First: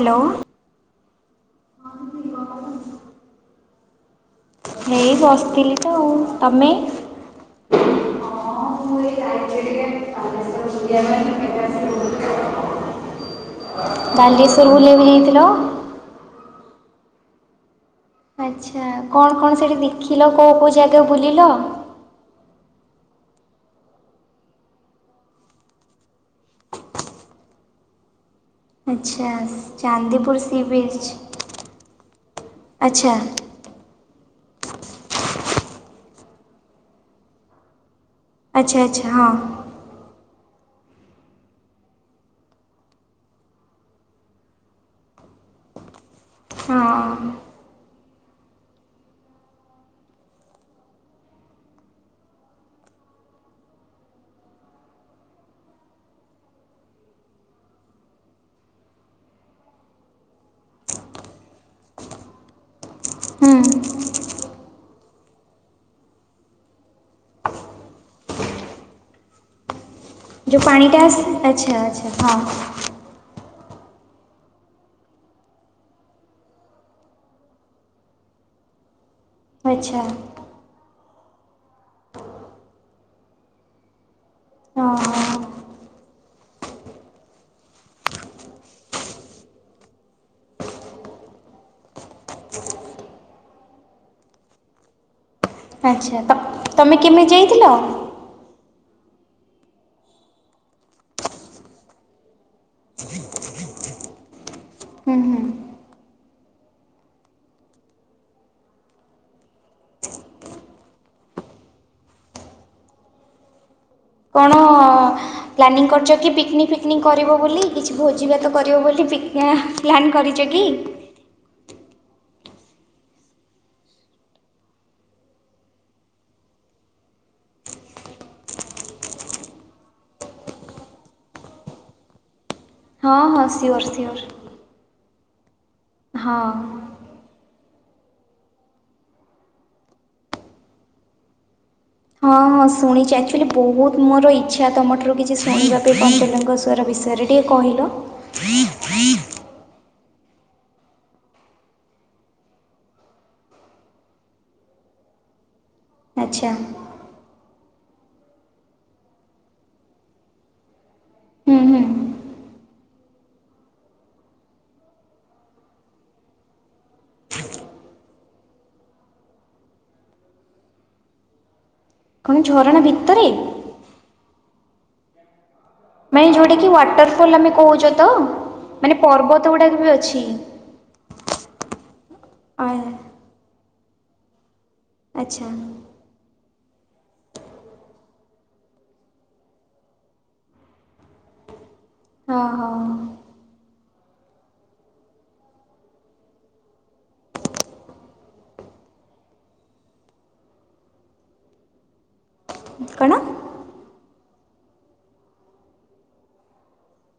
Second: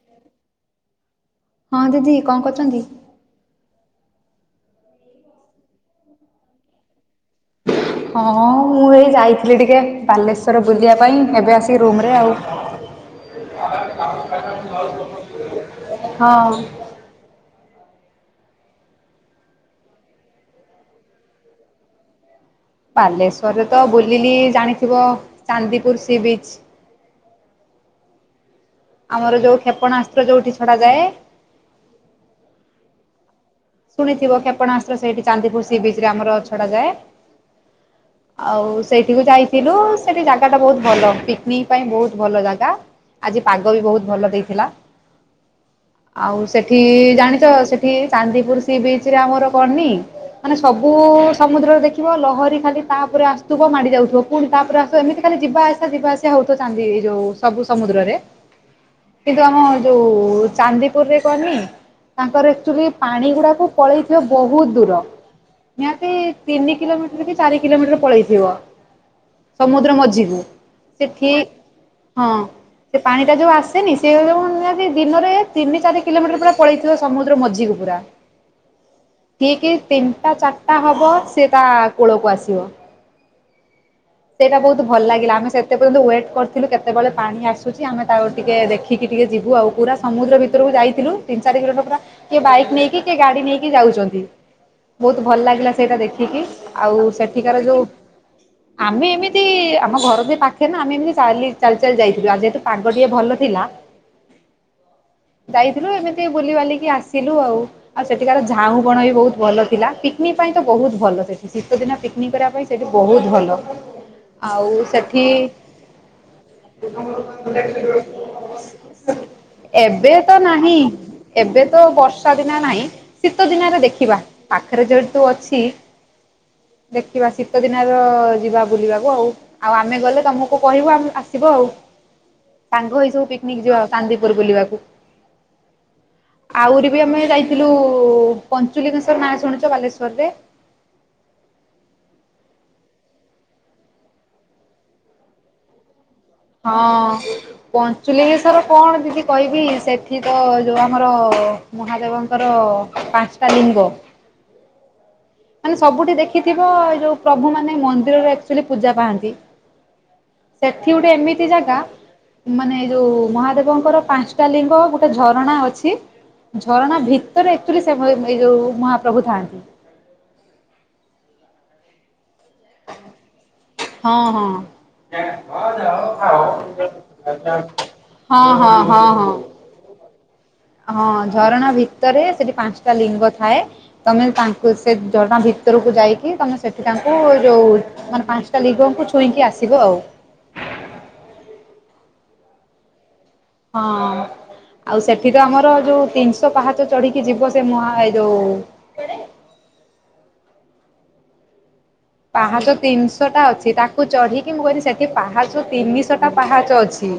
Hello. ହଁ ଦିଦି କଣ କରୁଚନ୍ତି? ହେଇ ବସିଥିଲି ତ ଆଉ ତମେ? ହଁ ମୁଁ ଏଇ ଯାଇଥିଲି ଟିକେ ବାଲେଶ୍ୱର ବୁଲିବା ପାଇଁ ଏବେ ଆସିକି ରୁମ୍ ରେ ଆଉ। ବାଲେଶ୍ୱର ବୁଲିବାକୁ ଯାଇଥିଲ? ହଁ। ଆଚ୍ଛା କଣ କଣ ସେଠି ଦେଖିଲ କଉ କଉ ଜାଗା ବୁଲିଲ? ବାଲେଶ୍ଵରରେ ତ ବୁଲିଲି ଜାଣିଥିବ ଚାନ୍ଦିପୁର ସି ବିଚ୍। ଆଚ୍ଛା ଆମର ଯୋଉ କ୍ଷେପଣାସ୍ତ୍ର ଚାନ୍ଦିପୁର ଯୋଉଠି ସି ବିଚ୍ ଛଡାଯାଏ ଆଚ୍ଛା। ଶୁଣିଥିବ କ୍ଷପଣାସ୍ତ୍ର ସେଇଠି ଚାନ୍ଦିପୁର ସି ବିଚ୍ ରେ ଆମର ଛଡା ଯାଏ। ଆଉ ଆଚ୍ଛା ଆଚ୍ଛା ସେଇଠିକୁ ହଁ ଯାଇଥିଲୁ। ସେଠି ଜାଗାଟା ବହୁତ ଭଲ ପିକନିକ୍ ପାଇଁ ବହୁତ ଭଲ ଜାଗା ଆଜି ପାଗ ବି ବହୁତ ଭଲ ଦେଇଥିଲା। ଆଉ ସେଠି ହଁ ଜାଣିଚ ସେଠି ଚାନ୍ଦିପୁର ସି ସି ବିଚ୍ ରେ ଆମର କଣନି? ମାନେ ସବୁ ସମୁଦ୍ରରେ ଦେଖିବ ଲହରୀ ଖାଲି ତାପରେ ଆସୁଥୁବ ମାଡି ଯାଉଥିବ। ପୁଣି ତାପରେ ଆସୁ ଏମିତି ଖାଲି ଯିବା ଆସିବା ଯିବା ଆସିବା ହଉ ଥୁବ ଚାନ୍ଦି ଏଇଯୋଉ ସବୁ ସମୁଦ୍ରରେ କିନ୍ତୁ ଆମ ଯୋଉ ଚାନ୍ଦିପୁରରେ କନି ତାଙ୍କର ଆକ୍ଚୁଲି ପାଣି ଗୁଡା ହୁଁ କୁ ପଳେଇଥିବ ବହୁତ ଦୂର ନିହାତି ତିନି କିଲୋମିଟର କି ଚାରି କିଲୋମିଟର ପଳେଇଥିବ ସମୁଦ୍ର ମଝି ଯେଉଁ ପାଣିଟା ଆସେ ଆଚ୍ଛା ଆଚ୍ଛା ହଁ। ସେ ପାଣି ଟା ଯୋଉ ଆସେନି ସେ ଯୋ ନିହାତି ଦିନରେ ତିନି ଚାରି କିଲୋମିଟର ପୁରା ପଳେଇଥିବ ସମୁଦ୍ର ମଝିକୁ ପୁରା। ଠିକି ଆଚ୍ଛା ତିନିଟା ଚାରିଟା ହବ ସେ ତା କୂଳକୁ ଆସିବ। ସେଇଟା ବହୁତ ହଁ ଭଲ ଲାଗିଲା ଆମେ ସେ ସେ ପର୍ଯ୍ୟନ୍ତ ୱେଟ୍ କରିଥିଲୁ କେତେବେଳେ ପାଣି ଆସୁଚି ଆମେ ତାକୁ ଟିକେ ଦେଖିକି ଟିକେ ଯିବୁ ଆଉ ପୁରା ସମୁଦ୍ର ଭିତୁରୁକୁ ଯାଇଥିଲୁ ତିନି ଚାରି କିଲୋମିଟର ପୁରା କିଏ ବାଇକ୍ ନେଇକି କି ଗାଡି ନେଇକି ଯାଉଚନ୍ତି ବହୁତ ଭଲ ଲାଗିଲା ସେଇଟା ଆଚ୍ଛା ତ ଦେଖିକି ତମେ ଆଉ କେମିତି ସେଠିକାର ଯାଇଥିଲ? ଯୋଉ ଆମେ ଏମିତି ଆମ ଘର ବି ପାଖେରେ ନା ଆମେ ଏମିତି ଚାଲି ଚାଲ୍ ଚାଲ୍ ଯାଇଥିଲୁ ଆ ଯେହେତୁ ପାଗ ଟିକେ ଭଲ ଥିଲା। ହୁଁ ହୁଁ ଯାଇଥିଲୁ ଏମିତି ବୁଲିିବାଲିକି ଆସିଲୁ ଆଉ। ଆଉ ସେଠିକାର ଝାଉଁ ବଣ ବି ବହୁତ ଭଲ ଥିଲା, ପିକନିକ୍ ପାଇଁ ତ ବହୁତ ଭଲ ସେଠି ଶୀତ ଦିନ ପିକ ନି କରିବା ପାଇଁ ସେଇଠି ବହୁତ ଭଲ। କଣ ଆଉ ସେଠି ପ୍ଲାନିଂ କରିଚ କି ପିକନିକ୍ ଫିକନିକ୍ କରିବ ବୋଲି କିଛି ଭୋଜିଭାତ କରିବ ବୋଲି ପିକ୍ ନା ପ୍ଲାନ୍ ଏବେ ତ କରିଚ କି? ନାହିଁ ଏବେ ତ ବର୍ଷା ଦିନେ ନାଇଁ। ଶୀତ ଦିନରେ ଦେଖିବା ପାଖରେ ଯେହେତୁ ଅଛି। ଦେଖିବା ଶୀତ ଦିନର ଯିବା ବୁଲିବାକୁ ଆଉ। ଆଉ ଆମେ ଗଲେ ତୋମକୁ କହିବୁ ଆମ ଆସିବ ଆଉ। ସାଙ୍ଗ ହେଇ ହଁ ସବୁ ହଁ ପିକନିକ ଯିବା ସିଓର୍ ସିଓର୍ ଚାନ୍ଦିପୁର ବୁଲିବାକୁ। ହଁ ଆଉରି ବି ଆମେ ଯାଇ ଥିଲୁ, ପଞ୍ଚୁଲିଙ୍ଗେଶ୍ୱର ନାଁ ଶୁଣିଚ ବାଲେଶ୍ୱରରେ? ହଁ, ହଁ ଶୁଣିଚି ଆକ୍ଚୁଲି ବହୁତ ମୋର ଇଚ୍ଛା ତୋମଠାରୁ କିଛି ଶୁଣିବାକୁ ପଞ୍ଚୁଲିଙ୍ଗ ହଁ ପଞ୍ଚୁଲିଙ୍ଗେଶ୍ୱର କଣ ଦିଦି କଇ ବି ସେଠି ତ ଯୋଉ ଆମର ମହାଦେବଙ୍କର ପାନ୍ସଟା ଲିଙ୍ଗ ମାନେ ସବୁଠି ଆଚ୍ଛା ଦେଖିଥିବ ଏଇ ଯୋଉ ପ୍ରଭୁ ମାନେ ମନ୍ଦିରରେ ଏକ୍ଚୁଲି ପୂଜା ପାଆନ୍ତି ସେଠି ଗୋଟେ ଏମିତି ହୁଁ ଜାଗା ହୁଁ ମାନେ ଏ ଯୋଉ ମହାଦେବ ଙ୍କର ପାନ୍ସଟା ଲିଙ୍ଗ ଗୁଟେ ଝରଣା ଅଛି ଝରଣା ଭିତରେ ଏକ୍ଚୁଲି ସେ ଏ ଏଇ ଯୋଉ ମହାପ୍ରଭୁ ଥାଆନ୍ତି। କଣ ଝରଣା ଭିତରେ? ହଁ, ହଁ। ମାନେ ଯେଉଁଟାକି ୱାଟରଫଲ୍ ଆମେ କହୁଛ ତ ହଁ, ହଁ, ମାନେ ହଁ, ହଁ। ପର୍ବତ ଗୁଡ଼ାକ ବି ଅଛି ହଁ ଝରଣା ଭିତରେ ସେଠି ଆ ପାନ୍ସଟା ଲିଙ୍ଗ ଥାଏ। ତୋମେ ପା କୁ ସେ ଝରଣା ଆଚ୍ଛା ଭିତରକୁ ଯାଇକି ତୋମେ ସେ ତାଙ୍କୁ ଯୋଉ ମାନେ ପାନ୍ସଟା ଲିଗଙ୍କୁ ଛୁଇଁକି ଆସିବ ଆଉ। ହଁ, ହଁ। ହଁ। ଆଉ ସେଠି ତ ଆମର ଯୋଉ ତିନିଶ ପାହାଚ ଚଢିକି ଯିବ ସେ ମହା ଏଇ ଯୋଉ ପାହାଚ କ'ଣ ତିନିଶ ଟା ଅଛି, ତା କୁ ଚଢ଼ିକି ମୁଁ କହିଲି ସେଠି ପାହାଚ ତିନିଶ ଟା ପାହାଚ ଅଛି।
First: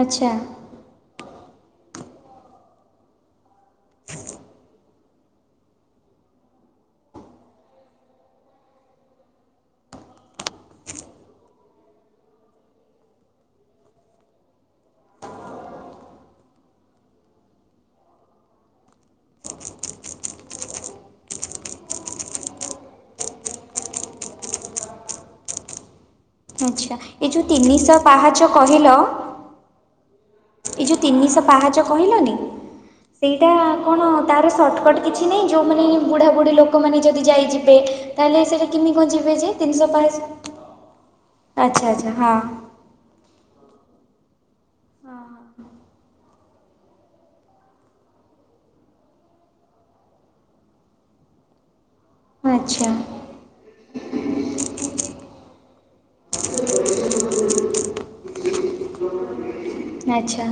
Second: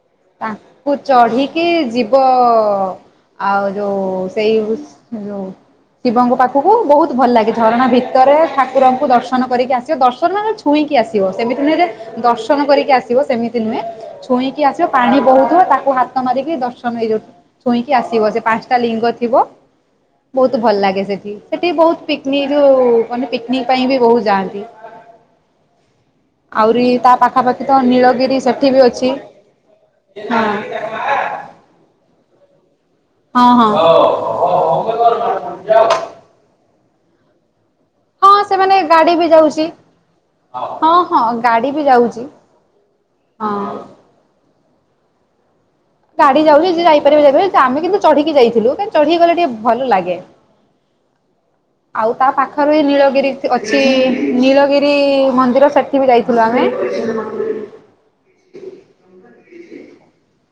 ଆଚ୍ଛା। ତାଙ୍କୁ ଚଢିକି ଯିବ ଅ, ଆଉ ଯୋଉ ସେଇ ଉସ୍ ସେ ଯୋଉ ଶିବଙ୍କ ପାଖକୁ ବହୁତ ଭଲ ଲାଗେ ଝରଣା ଭିତରେ ଠାକୁରଙ୍କୁ ଦର୍ଶନ କରିକି ଆସିବ। ଦର୍ଶନ ମାନେ ଛୁ ଛୁଇଁକି ଆସିବ ସେମିତି ନୁହେଁ ଯେ ଦର୍ଶନ କରିକି ଆସିବ। ସେମିତି ନୁହେଁ ଛୁଇଁକି ଆସ ଯୋଉ ପାଣି ବହୁଥୁବ ତାକୁ ହାତ ମାରିକି ଦର୍ଶନ ଏଇ ଯୋଉ ଛୁଇଁକି ଆସିବ ସେ ପାନ୍ସଟା ଲିଙ୍ଗ ଥିବ। ବହୁତ ଭଲ ଲାଗେ ସେଠି, ସେଠି ବହୁତ ପିକନିକ ଯୋଉ ମାନେ ପିକନିକ ପାଇଁ ବି ବହୁତ ଯାଆନ୍ତି। ଆଉରି ଆଚ୍ଛା ତା ଏ ଯେଉଁ ପାଖାପାଖି ତ ତିନିଶହ ପାହାଚ ନୀଳଗିରି ସେଠି ବି ଅଛି। ହଁ। ଏଇ ଯୋଉ ତିନିଶ ପାହାଚ କହିଲନି ସେଇଟା ହଁ କଣ ତାର ସର୍ଟକଟ୍ ହଁ। କିଛି ନାହିଁ ଯୋଉମାନେ ବୁଢ଼ାବୁଢ଼ୀ ଲୋକମାନେ ଯଦି ଯାଇ ଯିବେ? ତାହେଲେ ହଁ ସେଟା ସେମାନେ କେମି କଣ ଗାଡି ବି ଯିବେ ଯେ ଯାଉଛି। ତିନିଶ ପାହାଚ? ହଁ ହଁ ଗାଡି ବି ଆଚ୍ଛା ଆଚ୍ଛା ଯାଉଛି ହଁ। ହଁ। ହଁ, ହଁ। ଗାଡି ଯାଉଚି ଯେ ଯାଇପାରିବ ଯାଇପାରିବ। ତ ଆମେ କିନ୍ତୁ ଚଢିକି ଯାଇଥିଲୁ କାହିଁକି ଚଢିକି ଗଲେ ଟିକେ ଭଲ ଲାଗେ। ଆଉ ତା ପାଖରେ ଆଚ୍ଛା ନୀଳଗିରି ଅଛି, ନୀଳଗିରି ମନ୍ଦିର ସେଠି ବି ଯାଇଥିଲୁ ଆମେ। ଆଚ୍ଛା।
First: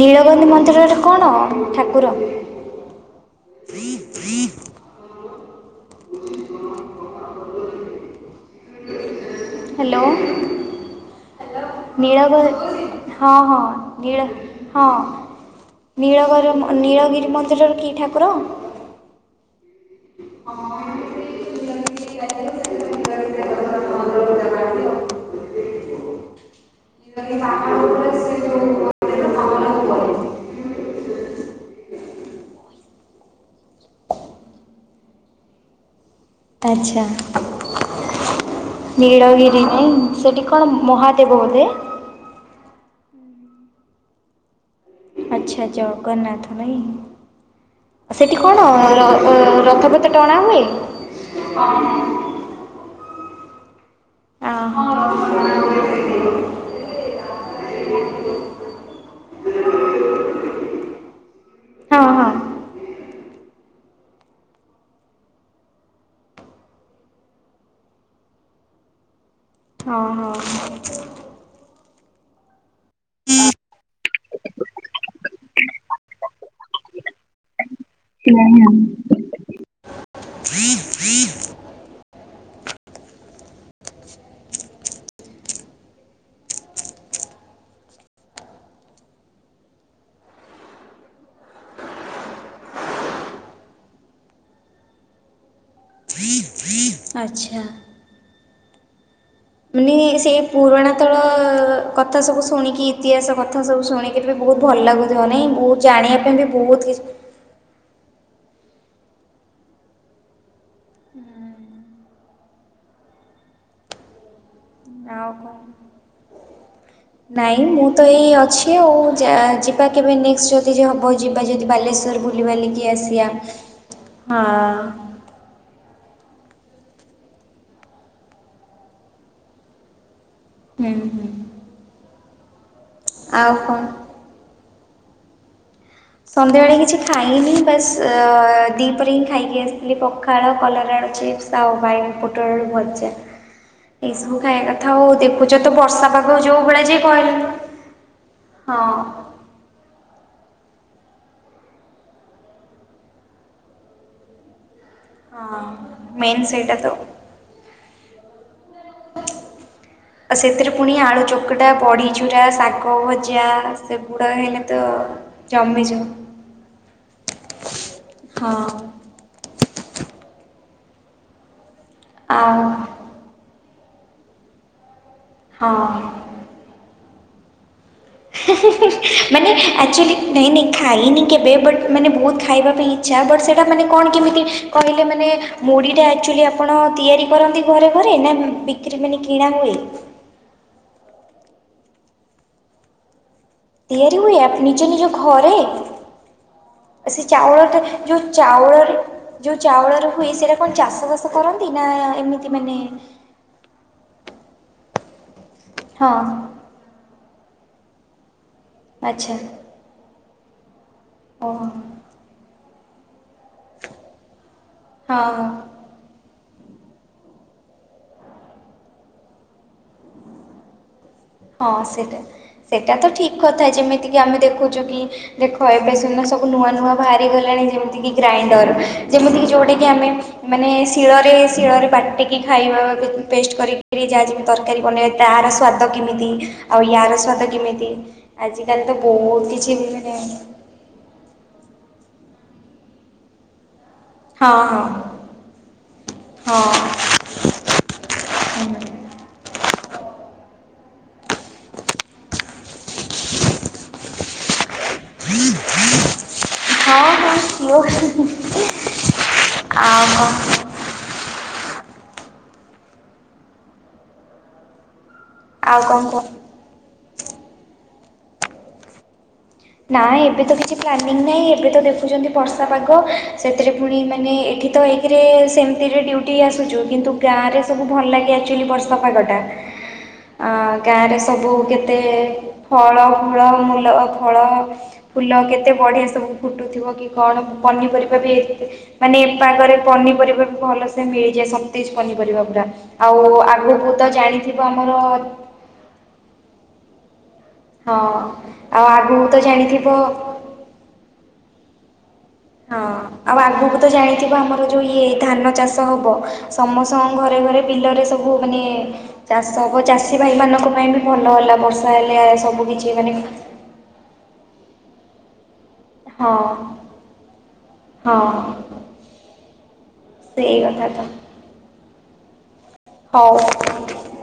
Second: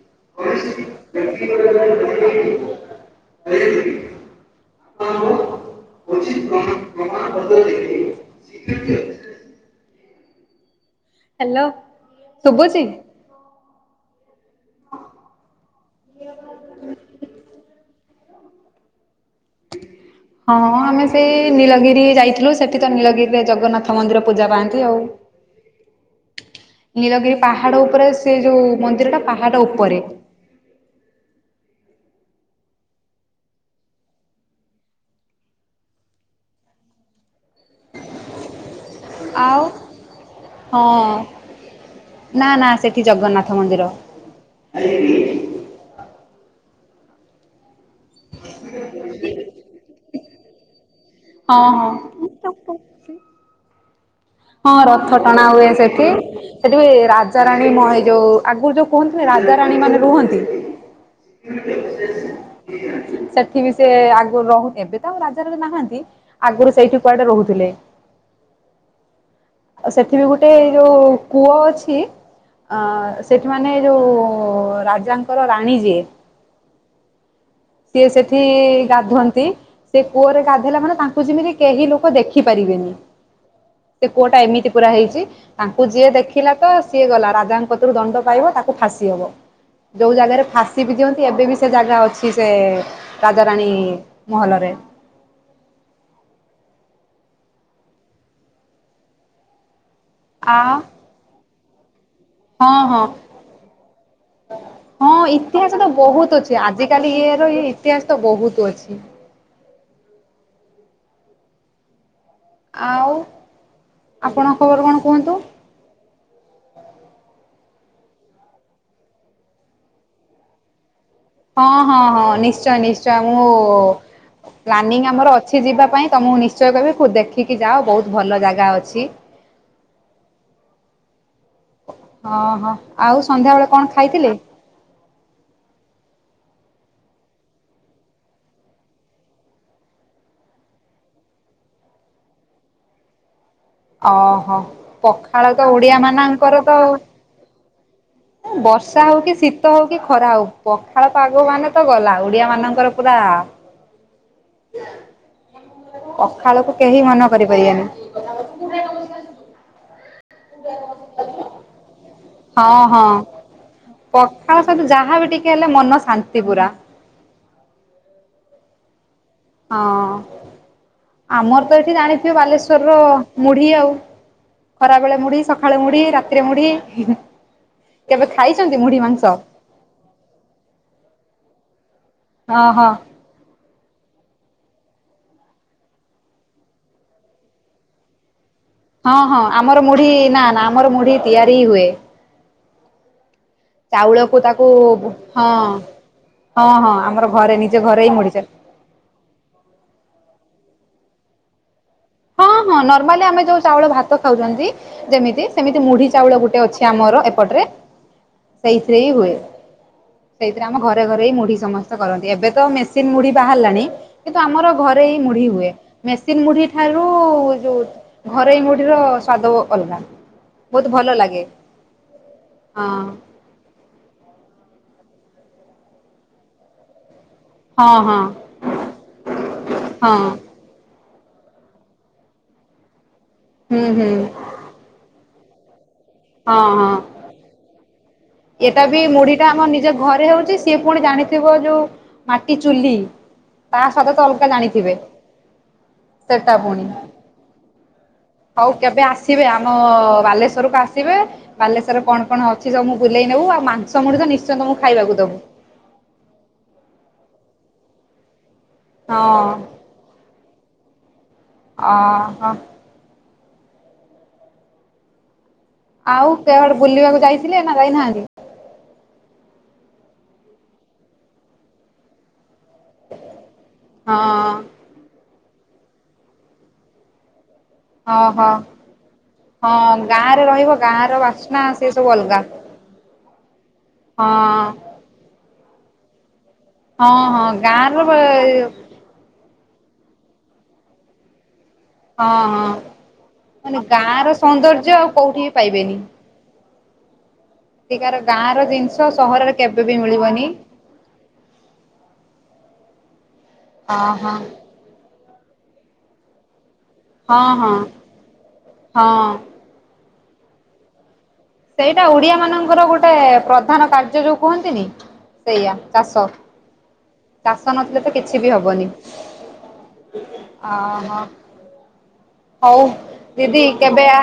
ନୀଳଗିରି ମନ୍ଦିରରେ କଣ ଠାକୁର? [inaudible] [inaudible] [unintelligible] [unintelligible] ହ୍ୟାଲୋ ହ୍ୟାଲୋ ନିଳବ ଶୁଭୁଛି? ହଁ ହଁ ଗିଳ ହଁ ନୀଳଗର ନୀଳଗିରି ମନ୍ଦିରର କି ଠାକୁର? ହ [inaudible] ହଁ ଆମେ ସେଇ ନୀଳଗିରି ଯାଇଥିଲୁ ସେଠି ତ ନୀଳଗିରିରେ ଜଗନ୍ନାଥ ମନ୍ଦିର ପୂଜା ପାଆନ୍ତି ଆଉ ନୀଳଗିରି ପାହାଡ ଉପରେ ସେ ଯୋଉ ମନ୍ଦିର ଟା ପାହାଡ ଉପରେ ଆଚ୍ଛା ଆଉ ନୀଳଗିରି ନା ସେଠି କଣ ହଁ ମହାଦେବ ବୋଧେ ନା ନା ସେଠି ଜଗନ୍ନାଥ ମନ୍ଦିର। ଆଚ୍ଛା ଜଗନ୍ନାଥ ନାଇ। ସେଠି କଣ ର ରଥପତ ଟଣା ହୁଏ। ହଁ ହଁ ହଁ ରଥ ଟଣା ହୁଏ ସେଠି ସେଠିପାଇ ରାଜାରାଣୀ ମହି ଯୋଉ ଆଗରୁ ଯୋଉ କୁହନ୍ତିନି ରାଜାରାଣୀ ମାନେ ରୁହନ୍ତି। ହଁ ହଁ [inaudible] ସେଠି ବି ସେ ଆଗରୁ ରହୁନ ଏବେ ତ ଆଉ ରାଜା ନାହାନ୍ତି। ଆଗରୁ ସେଇଠି କୁଆଡେ ରହୁଥିଲେ। ଆଉ ସେଠି ବି ଗୋଟେ ଏଇ ଯୋଉ କୂଅ ଅଛି ଅ ସେଠିମାନେ ଯେଉଁ ରାଜାଙ୍କର ରାଣୀ ଯିଏ ସିଏ ସେଠି ହଁ। ଗାଧୁଅନ୍ତି। ସେ କୂଅରେ ଗାଧେଇଲା ମାନେ ତାଙ୍କୁ ଯେମିତି କେହି ଲୋକ ଦେଖି ପାରିବେନି। ସେ କୂଅଟା ଏମିତି ପୁରା ହେଇଛି। ତାଙ୍କୁ ଯିଏ ଦେଖିଲା ତ ସିଏ ଗଲା ରାଜାଙ୍କ କତିରୁ ଦଣ୍ଡ ପାଇବ ତାକୁ ଫାଶୀ ହବ। ଯୋଉ ଜାଗାରେ ଫାଶୀ ବି ଦିଅନ୍ତି ଏବେ ବି ସେ ଜାଗା ଅଛି। କି ସେ ରାଜାରାଣୀ ମହଲରେ ଫ୍ରୀ ଫ୍ରୀ ଆଚ୍ଛା କି ସେଇ ଆ ପୁରୁଣାତଳ କଥା ସବୁ ହଁ ଶୁଣିକି ହଁ ଇତିହାସ କଥା ସବୁ ଶୁଣିକିରି ବି ବହୁତ ଭଲ ହଁ ଲାଗୁଥିବ ନାହିଁ ମୁଁ ଇତିହାସ ତ ଜାଣିବା ବହୁତ ପାଇଁ ବି ଅଛି ବହୁତ କିଛି [unintelligible] ଇତିହାସ ତ ବହୁତ ଅଛି। ଆଉ ଆପଣଙ୍କ ଖବର କଣ ଆଉ କୁହନ୍ତୁ? କଣ ନାଇଁ ମୁଁ ତ ଏଇ ଅଛି ଆଉ ଯା ଯିବା କେବେ ନେ ଯେ ହବ ଯିବା ଯଦି ହଁ ହଁ ବାଲେଶ୍ଵର ହଁ ବୁଲି ନିଶ୍ଚୟ ବଲିକି ନିଶ୍ଚୟ ମୁଁ ଆସିବା ହଁ କିଛି ଯିବା ପାଇଁ ତ ମୁଁ ନିଶ୍ଚୟ କିହିବେ ଦେଖିକି ଯାଅ ବହୁତ ଭଲ ଜାଗା ଅଛି। [inaudible] ହୁଁ ହୁଁ। ଓହୋ ଆଉ ସନ୍ଧ୍ୟାବେେଳେ କଣ ଖାଇଥିଲେ? ସନ୍ଧ୍ୟାବେଳେ କିଛି ଖାଇନି ବାସ୍ ଅ ଦ୍ୱିପରେ ହିଁ ଖାଇକି ଆସିଥିଲି ପଖାଳ କଲରାଳ ଚିପ୍ସ ତା ଭାଇନ ପୋଟଳର ଭଜା ଏଇସବୁ ଓହୋ ଖାଇବା କଥା ଆଉ ପଖାଳ ଦେଖୁଛ ତ ଓଡିଆ ବର୍ଷା ପାଗ ଯୋଉ ମାନଙ୍କର ତ ଭଳିଆ ଯେ କହିଲେ ଅ ହଁ ବର୍ଷା ହଉ କି ଶୀ ହଉ କି ଖରା ହଉ ପଖାଳ ପାଗ ମାନେ ତ ଗଲା ଓଡିଆ ମାନଙ୍କର ପୁରା ହଁ ମେନ୍ ପଖାଳକୁ ସେଇଟା ତ। କେହି ମନ କରିପାରିବେନି। ଆଉ ସେଥିରେ ପୁଣି ଆଳୁ ଚୋକଟା ବଢି ଚୁ ରା ହଁ ଶାଗ ହଁ ଭଜା ସେଗୁଡ଼ା ପଖାଳ ହେଲେ ତ ସହିତ ଯାହାବି ଟିକେ ହେଲେ ଜମି ମନ ଯିବ। ଶାନ୍ତି ପୁରା। ହଁ। ହଁ ଆମର ତ ଏଇଠି ଜାଣିଥିବ ଆଉ ବାଲେଶ୍ଵରର ମୁଢି ଆଉ ଖରାବେଳେ ମୁଢି ସକାଳ ହଁ। ମୁଢି ରାତିରେ ମୁଢି କେବେ ଖାଇଛନ୍ତି ହେଁ-ହେଁ-ହେଁ। ମୁଢି ମାଂସ? ମାନେ ଆକ୍ଚୁଆଲି ନାଇଁ ନାଇଁ ଖାଇନି କେବେ, ବଟ୍ ମାନେ ବହୁତ ଖାଇବା ହଁ ପାଇଁ ହଁ ଇଚ୍ଛା। ବଟ୍ ସେ ଇଟା ମାନେ କଣ କେମିତି କହିଲେ ମାନେ ମୁଢ଼ିଟା ଆକ୍ଚୁଆଲି ଆପଣ ତିଆରି କରନ୍ତି ଘରେ ଘରେ ନା, ବି ହଁ, ହଁ। ଆମର ମୁଢି ନା, ନା, ଆମର ମୁଢି ତିଆରି ହୁଏ। ତିଆରି ହୁଏ, ଚାଉଳକୁ ଆପ ତାକୁ ନିଜ ନିଜ ଘରେ? ହଁ ହଁ ହଁ ଆ ଆମର ସେ ଘରେ ନିଜେ ଚାଉଳଟା, ଘରେ ହିଁ ଯୋଉ ମୁଢି ଚା ଚାଉଳରେ ଯୋଉ ଚାଉଳରେ ହୁଏ, ସେଇଟା କଣ ଚାଷବାସ କରନ୍ତି? ନା ହଁ, ଏମିତି ମାନେ ହଁ। ନର୍ମାଲି ଆମେ ଯୋଉ ଚାଉଳ ଭାତ ଖାଉଛନ୍ତି ଯେମିତି, ସେମିତି ମୁଢି ହଁ ଚାଉଳ ଗୁଟେ ଅଛି ଆମର ଏପଟରେ, ସେଇଥିରେ ହି ହୁଏ। ଆଚ୍ଛା ସେଇଥିରେ ଆମ ଘରେ ଘରେ ହି ମୁଢି ଓହୋ ସମସ୍ତେ କରନ୍ତି। ଏବେ ତ ମେସିନ୍ ମୁଢି ବାହାରିଲାଣି କିନ୍ତୁ ଆମର ଘରେ ହି ହଁ ମୁଢି ହଁ। ହୁଏ। ମେସିନ୍ ମୁଢି ଠାରୁ ଯୋଉ ଘରୋଇମୁଢ଼ିର ସ୍ଵାଦ ବ ଅଲଗା, ବହୁତ ଭଲ ଲାଗେ। ହଁ ସେଟା, ହଁ ସେଟା ତ ଠିକ୍ କଥା। ଯେମିତିକିି ଆମେ ଦେଖୁଛୁ କି ଦେଖ ଏବେ ସିନା ସ ବୁ ନୂଆ ନୂଆ ବାହାରି ଗଲାଣି ହଁ ଯେମିତି କି ହଁ ଗ୍ରାଇଣ୍ଡର, ଯେମିତିକି ଯୋଉଟାକି ଆମେ ହଁ ମାନେ ଶିଳରେ ଶିଳରେ ବାଟିକି ଖାଇବା, ବି ପେଷ୍ଟ ହୁଁ କରିକିରି ହୁଁ ଯାହା ଯେମି ତରକାରୀ ବନେଇବା, ତାହାର ସ୍ଵାଦ କେମିତି ଆଉ ୟାର ସ୍ଵାଦ କେମିତି? ଏଇଟା ଆଜିକାଲି ତ ବି ମୁଢିଟା ବହୁତ ଆମର କିଛି ନିଜ ମାନେ ଘରେ ହଉଛି, ସିଏ ପୁଣି ଜାଣିଥିବ ଯୋଉ ମାଟି ଚୁଲି ତା ସ୍ୱାଦ ତ ଅଲଗା ହଁ ଜାଣିଥିବେ, ସେଟା ହଁ ପୁଣି ହଉ ହଁ କେବେ ଆସିବେ, ଆମ ବାଲେଶ୍ଵରକୁ ଆସିବେ, ବାଲେଶ୍ଵରରେ କଣ କଣ ଅଛି ସବୁ ବୁଲେଇ ନବୁ ଆଉ ମାଂସ ମୁଢି ତ ନିଶ୍ଚିୟ ତମକୁ ଖାଇବାକୁ ଦବୁ। ହଁ, ହଁ ମୁଁ ହେଁ-ହେଁ-ହେଁ ହଁ। ଓ ହ। କଣ କୁହ ଆଉ କେୱାଡେ ବୁଲିବାକୁ ଯାଇଥିଲେ ନା ଯାଇନାହାଁନ୍ତି? ନାଇ ଏବେ ତ କିଛି ପ୍ଲାନିଂ ନାହିଁ, ଏବେ ତ ଦେଖୁଛନ୍ତି ବର୍ଷା ପାଗ ସେଥିରେ ପୁଣି ମାନେ ହଁ ଏଠି ତ ଏକେରେ ସେମତିରେ ଡ୍ୟୁଟି ଆସୁଛୁ, କିନ୍ତୁ ଗାଁରେ ସବୁ ଭଲ ଲାଗେ ଓହୋ ଆକ୍ଚୁଆଲି ବର୍ଷା ପାଗଟା, ହଁ ଗାଁରେ ରହିବ ଆଁ ଗାଁର ଗାଁରେ ସବୁ ବାସ୍ନା ସେ କେତେ ସବୁ ଅଲଗା। ଫଳ ଫୁଳ ମୂଲ ହଁ ଫଳ ଫୁଲ କେତେ ବଢ଼ିଆ ସବୁ ଫୁଟୁଥିବ କି ହଁ କଣ? ହଁ ଗାଁର ହଁ ପନିପରିବା ବି ହେଇ ମାନେ ଏ ପାଗରେ ପନିପରିବା ବି ଭଲସେ ମିଳିଯାଏ ସବୁ। ସତେଜ ପନିପରିବା ପୁରା। ହଁ ଆଉ ମାନେ ଆଗକୁ ତ ଗାଁ ର ଜାଣିଥିବ ସୌନ୍ଦର୍ଯ୍ୟ ଆମର ଆଉ କୋଉଠି ବି ପାଇବେନି। ହଁ ଏଠିକାର ଗାଁର ଆଉ ଜିନିଷ ଆଗକୁ ତ ସହରରେ କେବେ ବି ଜାଣିଥିବ ମିଳିବନି। ହଁ ଆଉ ଆଗକୁ ତ ହଁ ଜାଣିଥିବ ହଁ ଆମର ଯୋଉ ଇଏ ଧାନ ଚାଷ ହବ ସମସ୍ତଙ୍କ ଘରେ ହଁ ଘରେ ହଁ ବିଲରେ ସବୁ ମାନେ ହଁ। ଚାଷ ସବୁ ଚାଷୀ ଭାଇମାନଙ୍କ ପାଇଁ ବି ଭଲ ହେଲା। ବର୍ଷା ସେଇଟା ହେଲେ ସବୁ ଓଡିଆମାନଙ୍କର କିଛି ଗୋଟେ ମାନେ ପ୍ରଧାନ କାର୍ଯ୍ୟ ଯୋଉ କୁହନ୍ତିନି, ସେଇଆ। ଚାଷ, ହଁ ଚାଷ ନଥିଲେ ତ ହଁ କିଛି ବି ହେବନି। ସେଇ ଅ, କଥା ତ ହଁ। ହଉ, ଦିଦି କେବେ ଆ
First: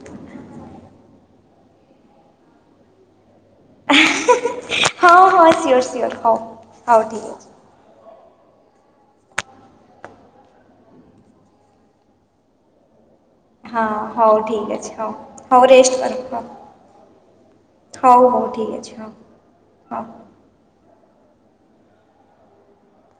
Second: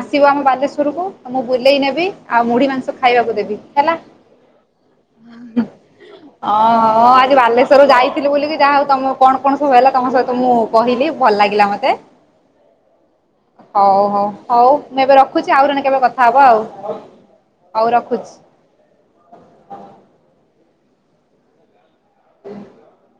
ଆସିବ ଆମ ବାଲେଶ୍ୱରକୁ, ତ ମୁଁ ବୁଲେଇ ନେବି, ଆଉ ମୁଢ଼ି ମାଂସ ଖାଇବାକୁ ଦେବି। ହେଲା। ହେଁ-ହେଁ। ହଉ ହଁ ସିଓର, ସିଓର, ହଉ ହଉ, ଠିକ୍ ଅଛି। ଲେଶ୍ୱର ଯାଇଥିଲି ବୋଲିକି ଯାହାହଉ ତମକୁ କଣ କଣ ସବୁ ହେଲା ତମ ସହିତ ମୁଁ କହିଲି, ଭଲ ଲାଗିଲା ମତେ। ହଁ, ହଉ ଠିକ୍ ଅଛି, ମୁଁ ହଉ ଏବେ ରଖୁଛି ହଉ ଆଉ ଜଣେ ରେଷ୍ଟ କେବେ କର, କଥା ହବା ଆଉ ହଉ। ହଉ ହଉ ଠିକ୍ ଅଛି, ହଉ, ହଉ। [unintelligible]